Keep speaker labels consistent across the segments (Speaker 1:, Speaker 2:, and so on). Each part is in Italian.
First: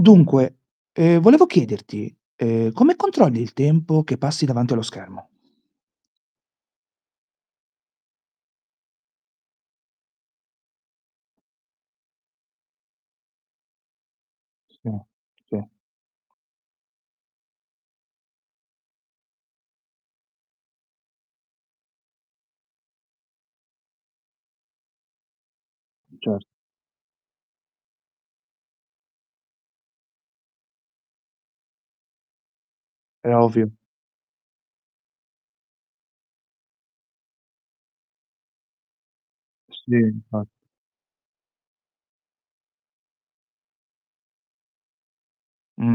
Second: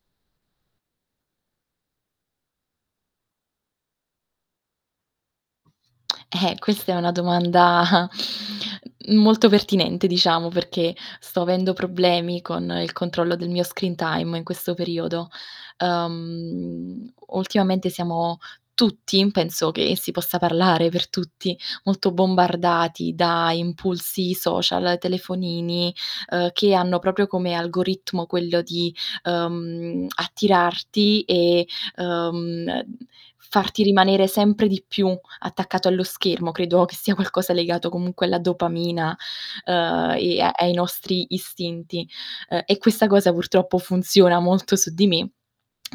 Speaker 1: Dunque, ehm, volevo chiederti, ehm, come controlli il tempo che passi davanti allo schermo?
Speaker 2: Eh, questa è una domanda molto pertinente diciamo, perché sto avendo problemi con il controllo del mio screen time in questo
Speaker 1: Sì.
Speaker 2: periodo.
Speaker 1: Sì.
Speaker 2: Uhm, ultimamente siamo tutti, penso che si possa parlare per tutti, molto bombardati da impulsi social, telefonini,
Speaker 1: Cer
Speaker 2: uhm, che hanno proprio come algoritmo quello di, uhm, attirarti e, uhm,
Speaker 1: È ovvio.
Speaker 2: farti rimanere sempre di più attaccato allo schermo, credo che sia qualcosa legato comunque alla dopamina, uhm,
Speaker 1: Sì, infa
Speaker 2: e ai nostri istinti, uhm, e questa cosa purtroppo funziona molto su di me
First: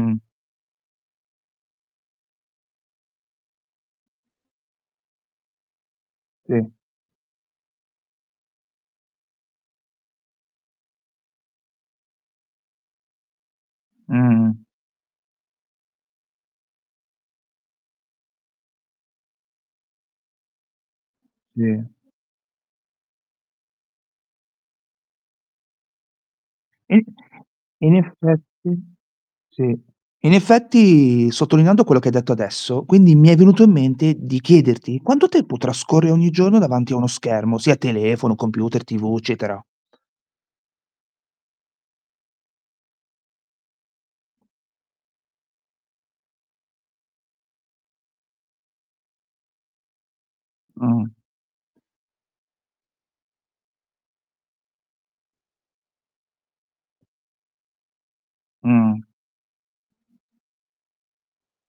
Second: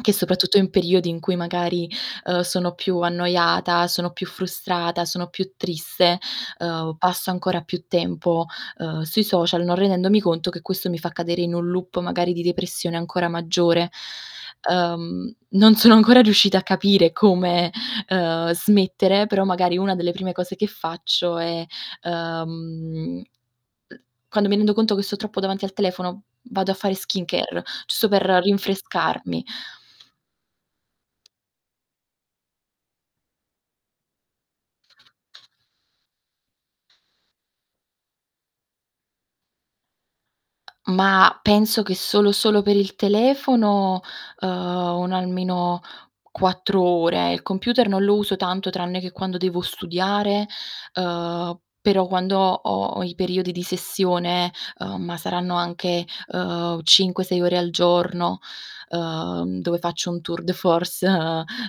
Speaker 2: che soprattutto in periodi in cui magari, uhm, sono più annoiata, sono più frustrata, sono più triste,
Speaker 1: Sì.
Speaker 2: uhm, passo ancora più tempo, uhm, sui social, non rendendomi conto che questo mi fa cadere in un loop magari di depressione ancora maggiore.
Speaker 1: Mh-mh.
Speaker 2: Uhm, non sono ancora riuscita a capire come, uhm, smettere, però magari una delle prime cose che faccio è,
Speaker 1: Sì.
Speaker 2: uhm mhmm, quando mi rendo conto che sto troppo davanti al telefono vado a fare
Speaker 1: I
Speaker 2: skincare,
Speaker 1: In
Speaker 2: giusto per
Speaker 1: effetti
Speaker 2: rinfrescarmi.
Speaker 1: Sì. In effetti sottolineando quello che hai detto adesso, quindi mi è venuto in mente di chiederti quanto tempo trascorri ogni giorno davanti a uno schermo, sia telefono, computer, TV, eccetera.
Speaker 2: Ma penso che solo solo per il telefono, uhm, un almeno 4 ore. Il computer non lo uso tanto tranne che quando devo studiare,
Speaker 1: Mh.
Speaker 2: uhm, però quando ho ho i periodi di sessione uhm, ma saranno anche, uhm, 5-6 ore al giorno,
Speaker 1: Mh.
Speaker 2: uhm, dove faccio un tour de force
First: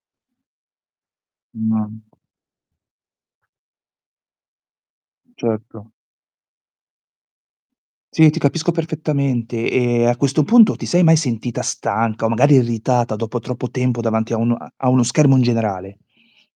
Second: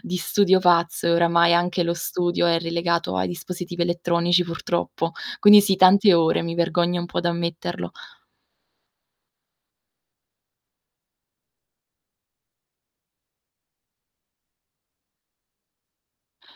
Speaker 2: di studio pazzo, e oramai anche
Speaker 1: No.
Speaker 2: lo studio è relegato ai dispositivi elettronici, purtroppo. Quindi, sì,
Speaker 1: Certo.
Speaker 2: tante ore, mi vergogno un po' da ammetterlo.
Speaker 1: Sì, ti capisco perfettamente. E, a questo punto, ti sei mai sentita stanca, magari irritata dopo troppo tempo davanti a un a uno schermo in generale?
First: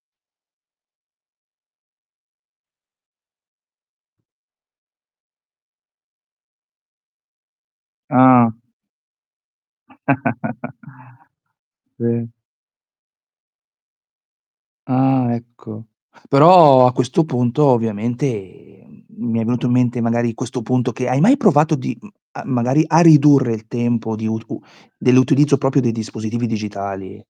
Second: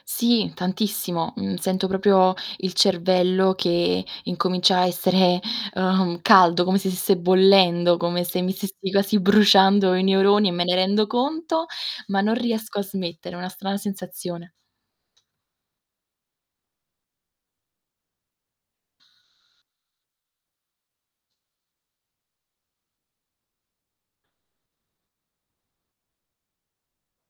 Speaker 2: Sì, tantissimo. Mhmm, sento proprio il cervello che incomincia a essere, uhm, caldo, come se stesse bollendo, come se mi
Speaker 1: Ah.
Speaker 2: stessi quasi bruciando i neuroni e me ne rendo conto, ma
Speaker 1: Sì.
Speaker 2: non riesco a smettere, è una strana sensazione.
Speaker 1: Ah, ecco. Però, a questo punto, ovviamente mi è venuto in mente, magari, questo punto che hai mai provato di mhmm, a magari a ridurre il tempo di ur u dell'utilizzo proprio dei dispositivi digitali?